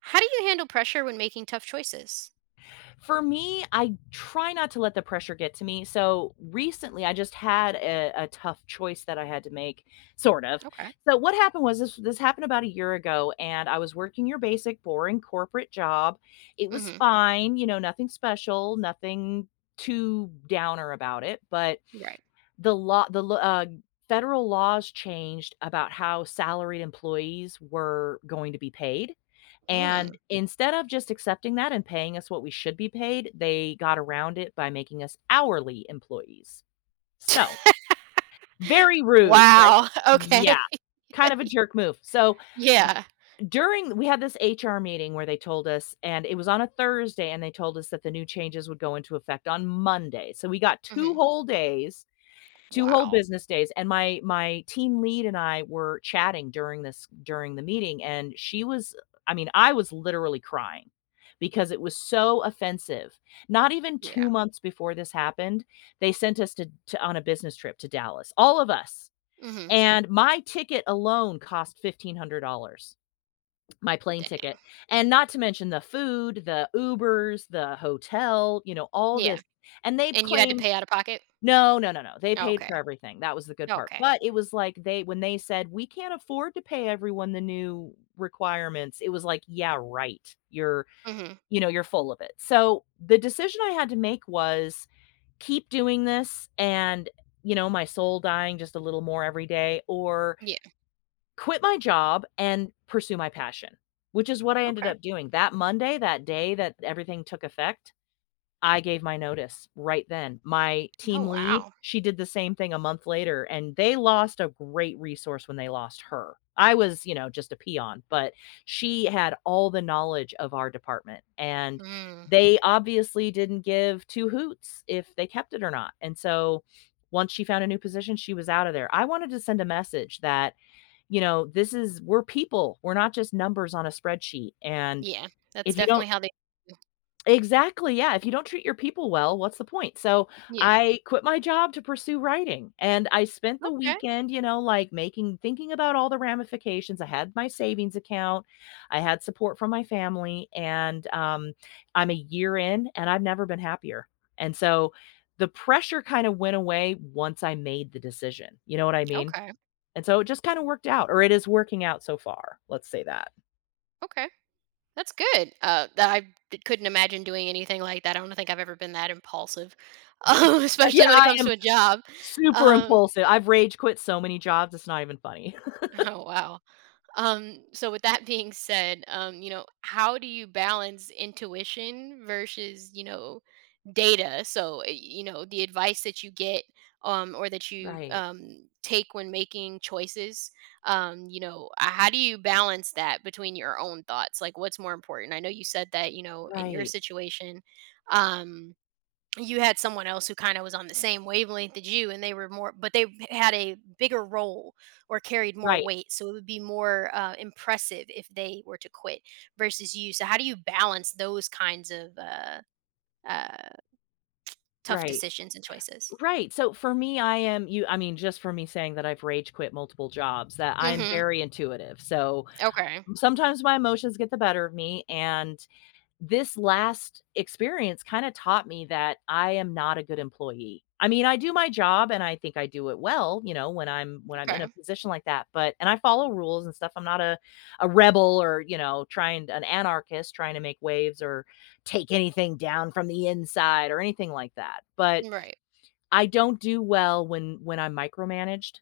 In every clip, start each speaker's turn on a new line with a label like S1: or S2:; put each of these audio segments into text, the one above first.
S1: How do you handle pressure when making tough choices?
S2: For me, I try not to let the pressure get to me. So recently, I just had a tough choice that I had to make, sort of.
S1: Okay.
S2: So what happened was this: this happened about a year ago, and I was working your basic, boring corporate job. It was
S1: Mhm.
S2: fine, you know, nothing special, nothing too downer about it. But
S1: Right.
S2: the law, the lo- federal laws changed about how salaried employees were going to be paid. And
S1: Mm.
S2: instead of just accepting that and paying us what we should be paid, they got around it by making us hourly employees. So, very rude, right?
S1: Wow. Okay.
S2: Yeah, kind of a jerk move. So,
S1: Yeah.
S2: during we had this HR meeting where they told us and it was on a Thursday and they told us that the new changes would go into effect on Monday. So, we got 2
S1: Mhm.
S2: whole days, 2 whole
S1: Wow.
S2: business days, and my team lead and I were chatting during this during the meeting, and she was I mean, I was literally crying because it was so offensive. Not even 2
S1: Yeah.
S2: months before this happened, they sent us to on a business trip to Dallas, all of us,
S1: Mhm.
S2: and my ticket alone cost $1,500, my plane
S1: Dang.
S2: ticket, and not to mention the food, the Ubers, the hotel, all
S1: Yeah.
S2: this, and they
S1: And you had to
S2: claimed
S1: pay out of pocket?
S2: no, no, no, no, they paid
S1: Okay.
S2: for everything, that was the good part,
S1: Okay.
S2: but it was like they when they said, "We can't afford to pay everyone the new requirements," it was like, "Yeah, right,
S1: Mhm.
S2: you're full of it." So, the decision I had to make was keep doing this and, my soul dying just a little more every day, or
S1: Yeah.
S2: quit my job and pursue my passion, which is what I ended
S1: Okay.
S2: up doing. That Monday, that day that everything took effect, I gave my notice right then. My team
S1: Oh,
S2: lead,
S1: wow.
S2: she did the same thing a month later, and they lost a great resource when they lost her. I was, just a peon, but she had all the knowledge of our department, and
S1: Mm.
S2: they obviously didn't give two hoots if they kept it or not. And so once she found a new position, she was out of there. I wanted to send a message that, this is we're people. We're not just numbers on a spreadsheet. And
S1: Yeah. That's
S2: if you
S1: definitely
S2: don't
S1: how they.
S2: exactly, yeah, if you don't treat your people well, what's the point? So,
S1: Yeah.
S2: I quit my job to pursue writing, and I spent the
S1: Okay.
S2: weekend, making thinking about all the ramifications. I had my savings account, I had support from my family, and, I'm a year in, and I've never been happier, and so, the pressure kinda went away once I made the decision, you know what I mean?
S1: Okay.
S2: And so, it just kinda worked out, or it is working out so far, let's say that.
S1: Okay. That's good. I couldn't imagine doing anything like that. I don't think I've ever been that impulsive, especially when
S2: Yeah.
S1: it comes to a job.
S2: Super
S1: Um,
S2: impulsive. I've rage quit so many jobs, it's not even funny.
S1: oh, wow. So with that being said, how do you balance intuition versus, data? So, the advice that you get or that you
S2: Right,
S1: take when making choices. How do you balance that between your own thoughts? Like what's more important? I know you said that, in your
S2: right,
S1: situation, um you had someone else who kind of was on the same wavelength as you and they were more but they had a bigger role or carried more
S2: Right,
S1: weight so it would be more impressive if they were to quit versus you. So how do you balance those kinds of uh, tough
S2: right,
S1: decisions and choices.
S2: right. So for me, I am you I mean, just for me saying that I've rage quit multiple jobs, that I am
S1: Mm-hmm.
S2: very intuitive. So
S1: Okay.
S2: sometimes my emotions get the better of me, and this last experience kind of taught me that I am not a good employee. I mean, I do my job and I think I do it well, you know, when I'm in a
S1: Okay.
S2: position like that, but and I follow rules and stuff. I'm not a rebel or, trying an anarchist trying to make waves or take anything down from the inside or anything like that. But
S1: Right.
S2: I don't do well when I'm micromanaged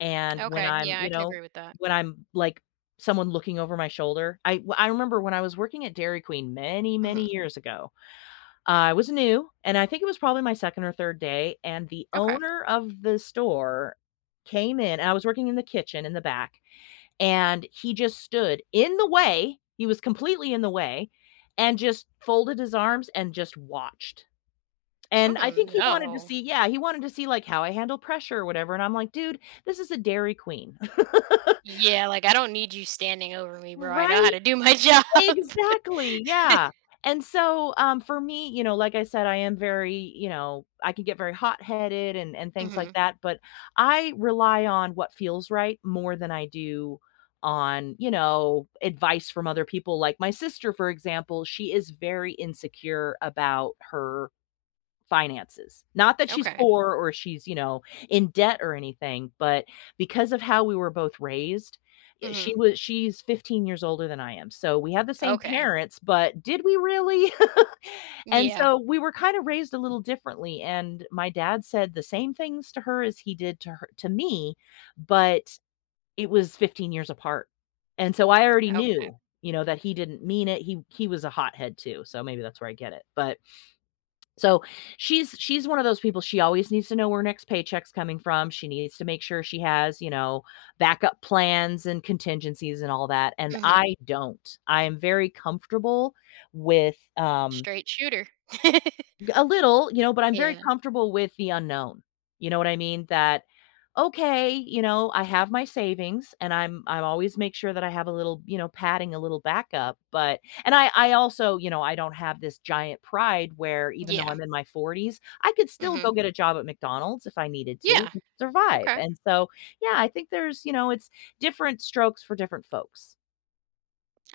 S2: and when
S1: Okay.
S2: I'm,
S1: Yeah, I can agree with that.
S2: when I'm, like, someone looking over my shoulder. I remember when I was working at Dairy Queen many, many
S1: Hmm.
S2: years ago. I was new, and I think it was probably my 2nd or 3rd day, and the
S1: Okay.
S2: owner of the store came in and I was working in the kitchen in the back, and he just stood in the way, he was completely in the way, and just folded his arms and just watched. And
S1: Oh
S2: I think he wanted to
S1: no.
S2: see yeah, he wanted to see, like, how I handle pressure or whatever, and I'm like, "Dude, this is a Dairy Queen."
S1: Yeah, like I don't need you standing over me, bro. I know how
S2: Right?
S1: to do my job.
S2: Exactly, yeah. And so, for me, you know, like I said, I am very, I can get very hot-headed and things like
S1: Hmm.
S2: that, but I rely on what feels right more than I do on, advice from other people. Like, my sister, for example, she is very insecure about her finances. Not that she's
S1: Okay.
S2: poor or she's, in debt or anything, but because of how we were both raised, yeah,
S1: Hmm.
S2: she's 15 years older than I am. So we have the same
S1: Okay.
S2: parents, but did we really? And
S1: Yeah.
S2: so we were kind of raised a little differently, and my dad said the same things to her as he did to me, but it was 15 years apart. And so I already
S1: Okay.
S2: knew, that he didn't mean it. He was a hothead too. So maybe that's where I get it. But so she's one of those people, she always needs to know where her next paycheck's coming from. She needs to make sure she has, backup plans and contingencies and all that, and
S1: Mhm.
S2: I don't. I am very comfortable with,
S1: Straight shooter.
S2: a little, but I'm very
S1: Yeah.
S2: comfortable with the unknown. You know what I mean? That Okay, you know, I have my savings, and I always make sure that I have a little, padding, a little backup, but and I also, I don't have this giant pride where even though
S1: Yeah.
S2: I'm in my 40s, I could still
S1: Mhm.
S2: go get a job at McDonald's if I needed to
S1: Yeah.
S2: and survive.
S1: Okay.
S2: And so, yeah, I think there's, it's different strokes for different folks.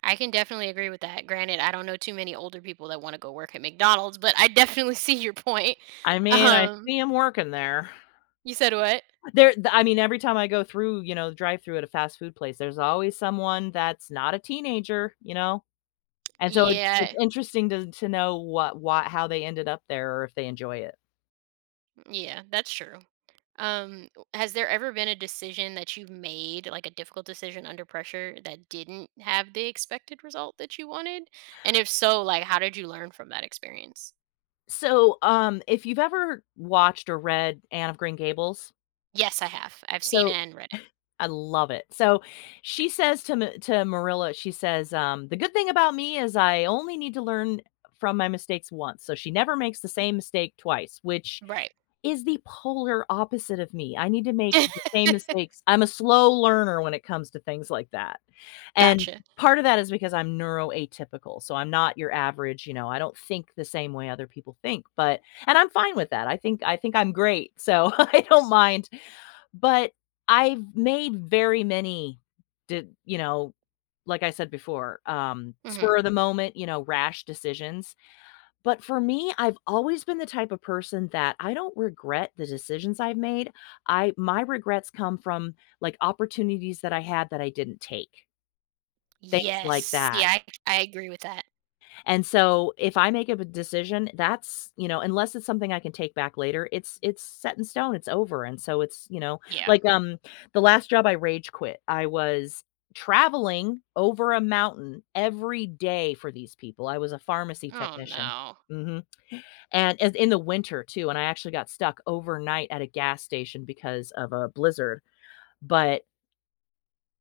S1: I can definitely agree with that. Granted, I don't know too many older people that wanna go work at McDonald's, but I definitely see your point.
S2: I mean, I
S1: Um,
S2: see 'em working there.
S1: you said what?
S2: There th I mean, every time I go through, the drive-through at a fast food place, there's always someone that's not a teenager, you know? And so it it's
S1: Yeah.
S2: interesting to know what how they ended up there or if they enjoy it.
S1: Yeah, that's true. Um, has there ever been a decision that you made, like a difficult decision under pressure that didn't have the expected result that you wanted? And if so, like, how did you learn from that experience?
S2: So, if you've ever watched or read Anne of Green Gables,
S1: Yes, I have. I've seen it
S2: so
S1: and read
S2: I love it. So she says to Ma to Marilla, she says, "The good thing about me is I only need to learn from my mistakes once." So she never makes the same mistake twice, which
S1: it. Right.
S2: is the polar opposite of me. I need to make the same mistakes. I'm a slow learner when it comes to things like that. And
S1: Gotcha.
S2: part of that is because I'm neuroatypical. So I'm not your average, you know, I don't think the same way other people think, but and I'm fine with that. I think I'm great. So I don't mind, but I've made very many did, you know, like I said before,
S1: Mhm.
S2: spur of the moment, rash decisions, but for me, I've always been the type of person that I don't regret the decisions I've made. I My regrets come from, like, opportunities that I had that I didn't take, things like
S1: Yes.
S2: that.
S1: Yeah, I agree with that.
S2: And so, if I make a b decision, that's unless it's something I can take back later, it's set in stone, it's over, and so it's
S1: Yeah.
S2: like, the last job I rage quit, I was traveling over a mountain every day for these people. I was a pharmacy
S1: Oh,
S2: technician.
S1: no.
S2: Mhm. And as in the winter too, and I actually got stuck overnight at a gas station because of a blizzard, but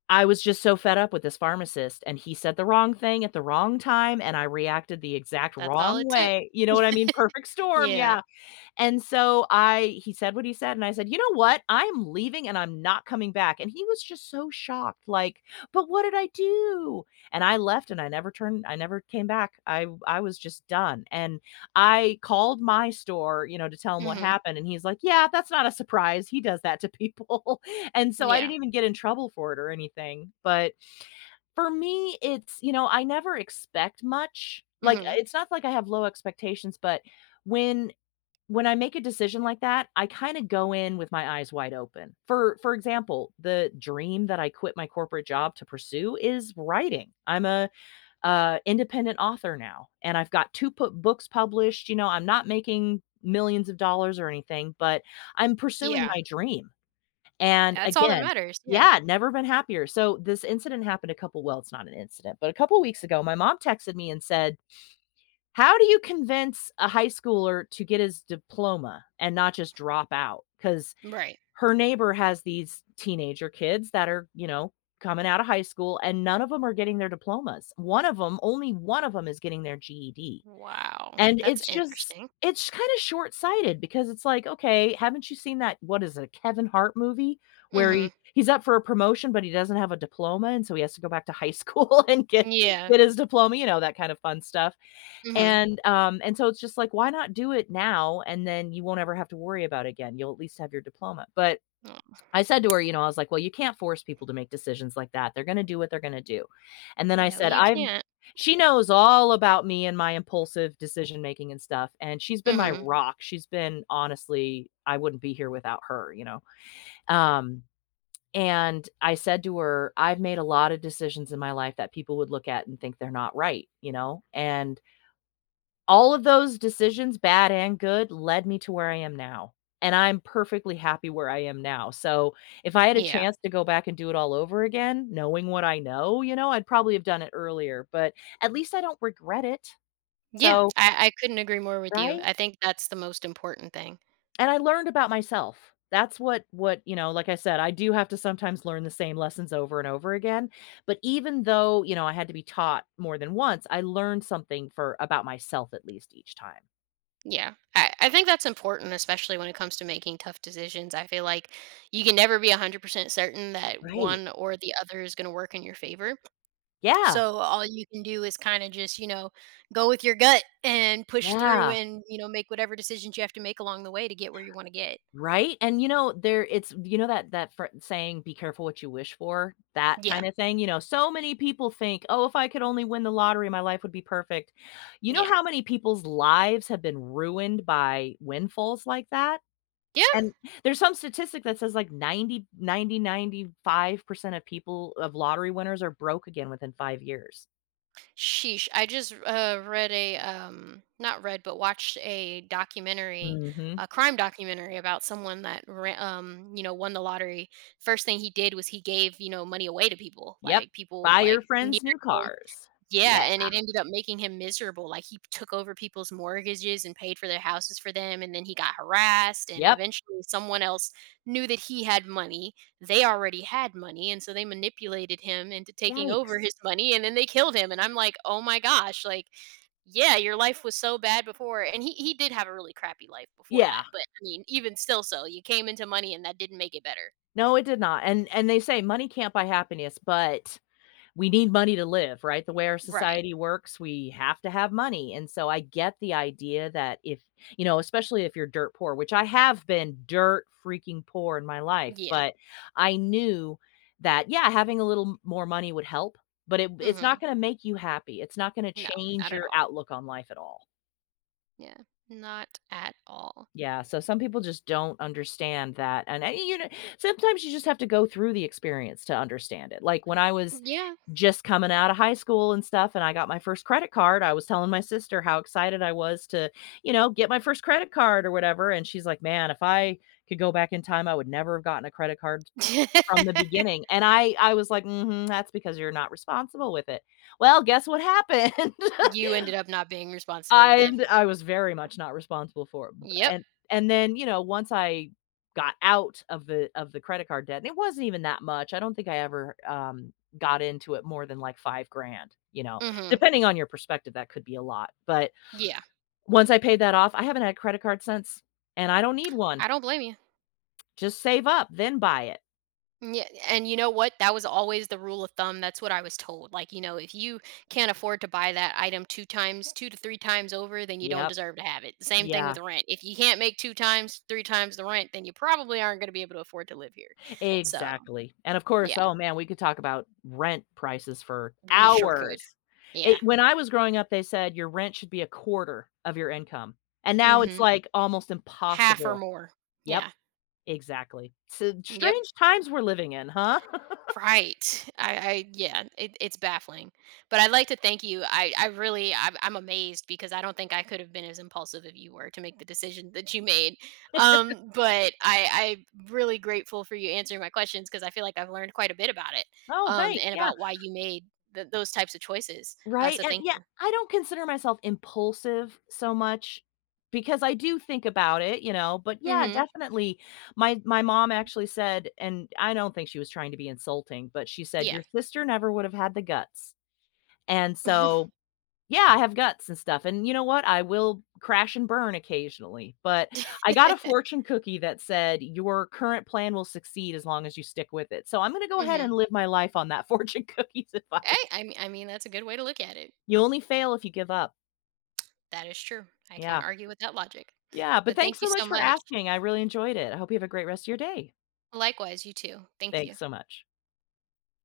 S2: I was just so fed up with this pharmacist, and he said the wrong thing at the wrong time, and I reacted the exact
S1: That's all
S2: wrong
S1: it took.
S2: way, you know what I mean? Perfect storm,
S1: Yeah.
S2: yeah. And so I he said what he said, and I said, "You know what? I'm leaving and I'm not coming back." And he was just so shocked, like, "But what did I do?" And I left, and I never turned I never came back. I was just done. And I called my store, you know, to tell him what
S1: Mhm.
S2: happened, and he's like, "Yeah, that's not a surprise. He does that to people." And so I
S1: Yeah.
S2: didn't even get in trouble for it or anything. But for me, it's, I never expect much. Like,
S1: Mhm.
S2: it's not like I have low expectations, but when when I make a decision like that, I kinda go in with my eyes wide open. For example, the dream that I quit my corporate job to pursue is writing. I'm a, independent author now, and I've got 2 pu books published. You know, I'm not making millions of dollars or anything, but I'm pursuing
S1: Yeah.
S2: my dream, and
S1: That's all that
S2: again.
S1: matters. Yeah.
S2: Yeah, never been happier. So, this incident happened a couple Well, it's not an incident, but a couple weeks ago, my mom texted me and said, how do you convince a high schooler to get his diploma and not just drop out? Because
S1: Right.
S2: her neighbor has these teenager kids that are, you know, coming out of high school and none of them are getting their diplomas. One of them, only one of them is getting their GED.
S1: Wow.
S2: And
S1: That's
S2: it's just,
S1: interesting.
S2: it's kind of short sighted because it's like, okay, haven't you seen that? What is it, a Kevin Hart movie where
S1: Mhm.
S2: he's up for a promotion, but he doesn't have a diploma. And so he has to go back to high school and
S1: Yeah.
S2: get his diploma, you know, that kind of fun stuff.
S1: Mhm.
S2: And so it's just like, why not do it now? And then you won't ever have to worry about it again. You'll at least have your diploma. But
S1: Oh,
S2: I said to her, you know, I was like, well, you can't force people to make decisions like that. They're going to do what they're going to do. And then I
S1: no,
S2: said,
S1: you can't.
S2: she knows all about me and my impulsive decision making and stuff. And she's been my
S1: Mhm.
S2: rock. She's been, honestly, I wouldn't be here without her, you know? Um, and I said to her, I've made a lot of decisions in my life that people would look at and think they're not right, you know? And all of those decisions, bad and good, led me to where I am now, and I'm perfectly happy where I am now. So, if I had a
S1: Yeah.
S2: chance to go back and do it all over again, knowing what I know, you know, I'd probably have done it earlier, but at least I don't regret it.
S1: Yeah.
S2: So
S1: I couldn't agree more with you.
S2: right?
S1: I think that's the most important thing.
S2: And I learned about myself. That's what, you know, like I said, I do have to sometimes learn the same lessons over and over again, but even though, you know, I had to be taught more than once, I learned something for about myself at least each time.
S1: Yeah. I think that's important, especially when it comes to making tough decisions. I feel like you can never be 100% certain that
S2: Right.
S1: one or the other is going to work in your favor.
S2: Yeah.
S1: So all you can do is kind of just, go with your gut and push through
S2: Yeah.
S1: and, make whatever decisions you have to make along the way to get where you want to get.
S2: Right? And, you know, there it's you know that that fr saying, "Be careful what you wish for," that
S1: Yeah.
S2: kind of thing. You know, so many people think, "Oh, if I could only win the lottery, my life would be perfect." You know
S1: Yeah.
S2: how many people's lives have been ruined by windfalls like that?
S1: Yeah.
S2: And there's some statistic that says like 95% of people of lottery winners are broke again within 5 years.
S1: Sheesh. I just read a not read but watched a documentary,
S2: Mhm.
S1: a crime documentary about someone that won the lottery. First thing he did was he gave money away to
S2: Yep.
S1: people
S2: Buy your
S1: like near.
S2: friends new cars. Yeah.
S1: Yeah, and it ended up making him miserable, like, he took over people's mortgages and paid for their houses for them, and then he got harassed, and
S2: Yep.
S1: eventually someone else knew that he had money. They already had money, and so they manipulated him into taking over
S2: Yikes.
S1: his money, and then they killed him, and I'm like, "Oh my gosh," like, "Yeah, your life was so bad before," and he did have a really crappy life before
S2: Yeah.
S1: that, but, I mean, even still so, you came into money and that didn't make it better.
S2: No, it did not. And they say money can't buy happiness, but we need money to live, right? The way our
S1: Right.
S2: society works, we have to have money, and so I get the idea that if, you know, especially if you're dirt poor, which I have been dirt freaking poor in my life,
S1: Yeah.
S2: but I knew that, yeah, having a little m more money would help, but it's not
S1: Mhm.
S2: gonna make you happy, it's not gonna
S1: No,
S2: change
S1: not at
S2: your
S1: all.
S2: outlook on life at all.
S1: Yeah, not at all.
S2: Yeah, so some people just don't understand that, and you know, sometimes you just have to go through the experience to understand it. Like when I was
S1: Yeah.
S2: just coming out of high school and stuff, and I got my first credit card, I was telling my sister how excited I was to, you know, get my first credit card or whatever, and she's like, "Man, if I could go back in time, I would never have gotten a credit card from the beginning." And I was like, "Mhm, that's because you're not responsible with it." Well, guess what happened?
S1: You ended up not being responsible with it.
S2: I was very much not responsible for it, b
S1: Yep.
S2: and then, you know, once I got out of the credit card debt, and it wasn't even that much, I don't think I ever, got into it more than, like, 5 grand, you know?
S1: Mhm.
S2: Depending on your perspective, that could be a lot, but
S1: Yeah.
S2: once I paid that off, I haven't had a credit card since, and I don't need one.
S1: I don't blame you.
S2: Just save up, then buy it.
S1: Yeah, and you know what? That was always the rule of thumb. That's what I was told. Like, if you can't afford to buy that item 2 times, 2 to 3 times over, then you don't
S2: Yep.
S1: deserve to have it. Same thing
S2: Yeah.
S1: with rent. If you can't make 2 times, 3 times the rent, then you probably aren't going to be able to afford to live here. So,
S2: Exactly, and of
S1: yeah,
S2: course, oh man, we could talk about rent prices for
S1: we sure could.
S2: hours. It
S1: Yeah.
S2: When I was growing up, they said your rent should be a quarter of your income, and now it's,
S1: Mhm.
S2: like, almost
S1: Half or
S2: impossible.
S1: more.
S2: Yep,
S1: Yeah.
S2: exactly. So,
S1: Yep.
S2: strange times we're living in, huh?
S1: Right. I yeah, it's baffling. But I'd like to thank you. I really, I'm amazed because I don't think I could have been as impulsive if you were to make the decision that you made. But I'm really grateful for you answering my questions because I feel like I've learned quite a bit about it
S2: Oh, thanks,
S1: and
S2: yeah.
S1: about why you made those types of choices.
S2: Right,
S1: So
S2: and
S1: thank
S2: yeah,
S1: you.
S2: I don't consider myself impulsive so much because I do think about it, you know, but yeah,
S1: Mm-hmm.
S2: definitely, my mom actually said, and I don't think she was trying to be insulting, but she said,
S1: Yeah.
S2: "Your sister never would have had the guts." And so, yeah, I have guts and stuff, and you know what? I will crash and burn occasionally, but I got a fortune cookie that said, "Your current plan will succeed as long as you stick with it." So I'm gonna go ahead
S1: Mm-hmm.
S2: and live my life on that fortune cookie's advice.
S1: I mean, that's a good way to look at it.
S2: You only fail if you give up.
S1: That is true. I can't
S2: Yeah.
S1: argue with that logic.
S2: Yeah, but
S1: But thank
S2: thanks
S1: you
S2: so
S1: so
S2: much for
S1: much.
S2: asking. I really enjoyed it. I hope you have a great rest of your day.
S1: Likewise, you too. Thank
S2: Thanks
S1: you.
S2: so much.